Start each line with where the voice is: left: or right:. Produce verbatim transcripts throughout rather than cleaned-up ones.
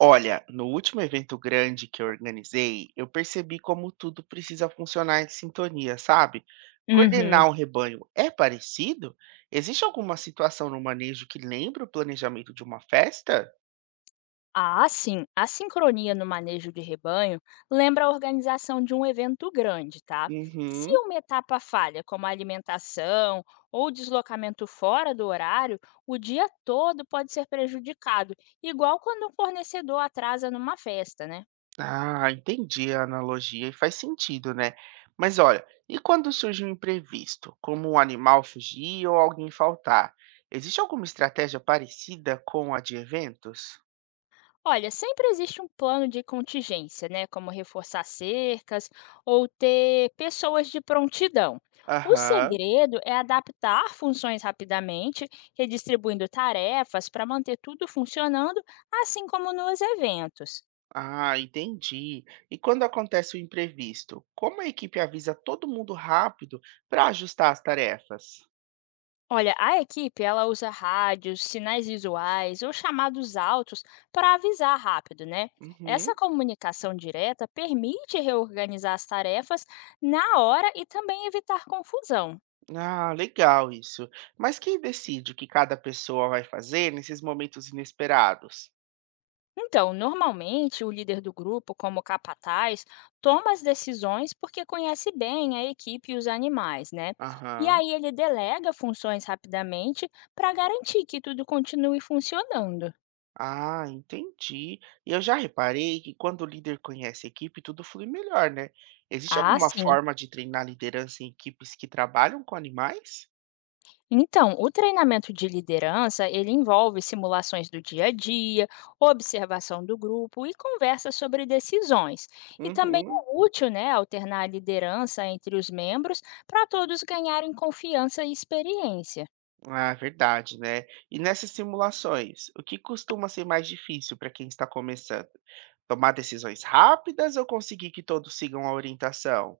right: Olha, no último evento grande que eu organizei, eu percebi como tudo precisa funcionar em sintonia, sabe?
left: Uhum.
right: Coordenar um rebanho é parecido? Existe alguma situação no manejo que lembra o planejamento de uma festa?
left: Ah, sim. A sincronia no manejo de rebanho lembra a organização de um evento grande, tá? Se
right: Uhum.
left: uma etapa falha, como a alimentação ou deslocamento fora do horário, o dia todo pode ser prejudicado, igual quando um fornecedor atrasa numa festa, né?
right: Ah, entendi a analogia e faz sentido, né? Mas olha, e quando surge um imprevisto, como um animal fugir ou alguém faltar? Existe alguma estratégia parecida com a de eventos?
left: Olha, sempre existe um plano de contingência, né? Como reforçar cercas ou ter pessoas de prontidão. O
right: Aham.
left: segredo é adaptar funções rapidamente, redistribuindo tarefas para manter tudo funcionando, assim como nos eventos.
right: Ah, entendi. E quando acontece o imprevisto, como a equipe avisa todo mundo rápido para ajustar as tarefas?
left: Olha, a equipe ela usa rádios, sinais visuais ou chamados altos para avisar rápido, né?
right: Uhum.
left: Essa comunicação direta permite reorganizar as tarefas na hora e também evitar confusão.
right: Ah, legal isso. Mas quem decide o que cada pessoa vai fazer nesses momentos inesperados?
left: Então, normalmente o líder do grupo, como capataz, toma as decisões porque conhece bem a equipe e os animais, né? E
right: Aham.
left: aí ele delega funções rapidamente para garantir que tudo continue funcionando.
right: Ah, entendi. E eu já reparei que quando o líder conhece a equipe, tudo flui melhor, né? Existe
left: Ah,
right: alguma
left: sim.
right: forma de treinar liderança em equipes que trabalham com animais?
left: Então, o treinamento de liderança, ele envolve simulações do dia a dia, observação do grupo e conversa sobre decisões. E também
right: Uhum.
left: é útil, né, alternar a liderança entre os membros para todos ganharem confiança e experiência.
right: Ah, verdade, né? E nessas simulações, o que costuma ser mais difícil para quem está começando? Tomar decisões rápidas ou conseguir que todos sigam a orientação?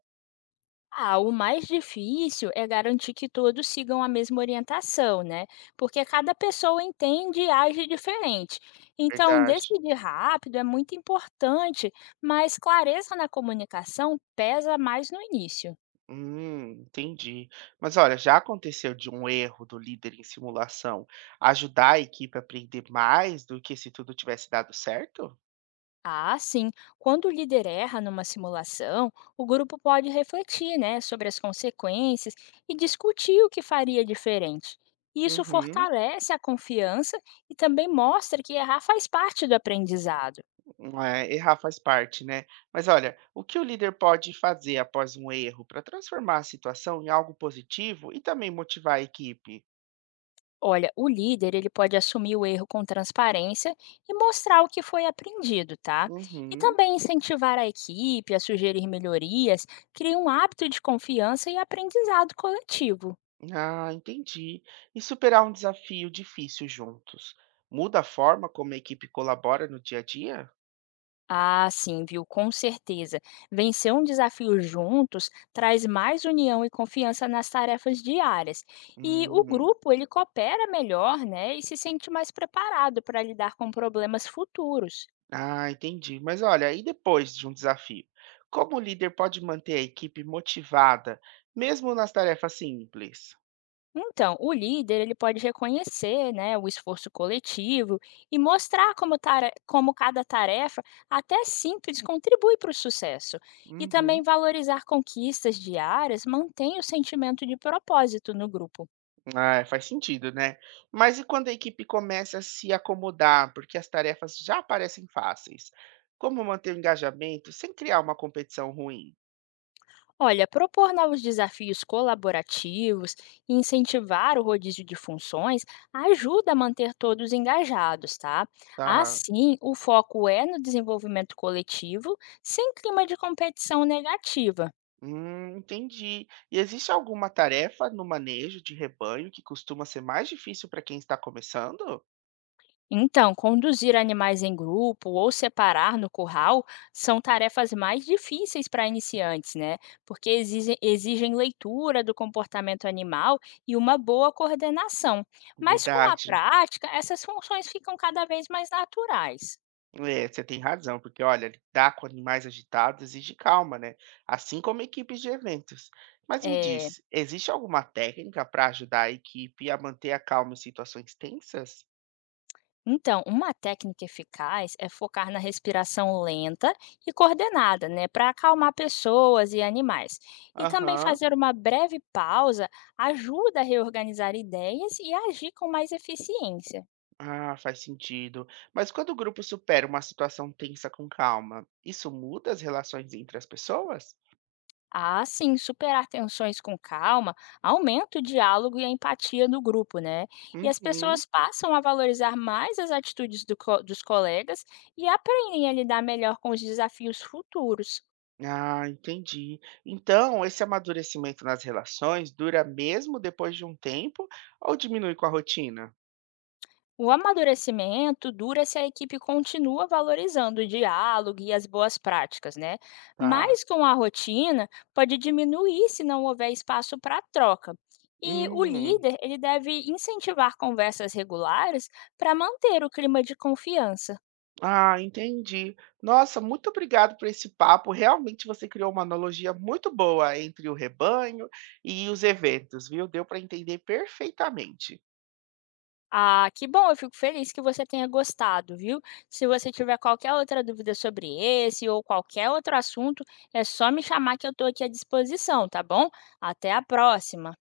left: Ah, o mais difícil é garantir que todos sigam a mesma orientação, né? Porque cada pessoa entende e age diferente. Então,
right: Verdade.
left: decidir rápido é muito importante, mas clareza na comunicação pesa mais no início.
right: Hum, entendi. Mas olha, já aconteceu de um erro do líder em simulação ajudar a equipe a aprender mais do que se tudo tivesse dado certo?
left: Ah, sim. Quando o líder erra numa simulação, o grupo pode refletir, né, sobre as consequências e discutir o que faria diferente. Isso
right: Uhum.
left: fortalece a confiança e também mostra que errar faz parte do aprendizado.
right: É, errar faz parte, né? Mas olha, o que o líder pode fazer após um erro para transformar a situação em algo positivo e também motivar a equipe?
left: Olha, o líder ele pode assumir o erro com transparência e mostrar o que foi aprendido, tá? E
right: Uhum.
left: também incentivar a equipe a sugerir melhorias, cria um hábito de confiança e aprendizado coletivo.
right: Ah, entendi. E superar um desafio difícil juntos. Muda a forma como a equipe colabora no dia a dia?
left: Ah, sim, viu? Com certeza. Vencer um desafio juntos traz mais união e confiança nas tarefas diárias. E o
right: Hum.
left: grupo, ele coopera melhor, né? E se sente mais preparado para lidar com problemas futuros.
right: Ah, entendi. Mas olha, e depois de um desafio? Como o líder pode manter a equipe motivada, mesmo nas tarefas simples?
left: Então, o líder ele pode reconhecer, né, o esforço coletivo e mostrar como, tare- como cada tarefa, até simples, contribui para o sucesso. E também
right: Uhum.
left: valorizar conquistas diárias mantém o sentimento de propósito no grupo.
right: Ah, faz sentido, né? Mas e quando a equipe começa a se acomodar, porque as tarefas já parecem fáceis? Como manter o engajamento sem criar uma competição ruim?
left: Olha, propor novos desafios colaborativos e incentivar o rodízio de funções ajuda a manter todos engajados, tá?
right: Tá.
left: Assim, o foco é no desenvolvimento coletivo, sem clima de competição negativa.
right: Hum, entendi. E existe alguma tarefa no manejo de rebanho que costuma ser mais difícil para quem está começando?
left: Então, conduzir animais em grupo ou separar no curral são tarefas mais difíceis para iniciantes, né? Porque exigem, exigem leitura do comportamento animal e uma boa coordenação. Mas com a
right: Verdade.
left: prática, essas funções ficam cada vez mais naturais.
right: É, você tem razão, porque olha, lidar com animais agitados exige calma, né? Assim como equipes de eventos. Mas me
left: Eh,
right: diz, existe alguma técnica para ajudar a equipe a manter a calma em situações tensas?
left: Então, uma técnica eficaz é focar na respiração lenta e coordenada, né, para acalmar pessoas e animais. E também
right: Aham.
left: fazer uma breve pausa ajuda a reorganizar ideias e agir com mais eficiência.
right: Ah, faz sentido. Mas quando o grupo supera uma situação tensa com calma, isso muda as relações entre as pessoas?
left: Assim, superar tensões com calma aumenta o diálogo e a empatia do grupo, né? E as
right: Uhum.
left: pessoas passam a valorizar mais as atitudes do co- dos colegas e aprendem a lidar melhor com os desafios futuros.
right: Ah, entendi. Então, esse amadurecimento nas relações dura mesmo depois de um tempo ou diminui com a rotina?
left: O amadurecimento dura se a equipe continua valorizando o diálogo e as boas práticas, né?
right: Tá.
left: Mas com a rotina, pode diminuir se não houver espaço para troca. E o
right: Hum.
left: líder, ele deve incentivar conversas regulares para manter o clima de confiança.
right: Ah, entendi. Nossa, muito obrigado por esse papo. Realmente você criou uma analogia muito boa entre o rebanho e os eventos, viu? Deu para entender perfeitamente.
left: Ah, que bom, eu fico feliz que você tenha gostado, viu? Se você tiver qualquer outra dúvida sobre esse ou qualquer outro assunto, é só me chamar que eu estou aqui à disposição, tá bom? Até a próxima!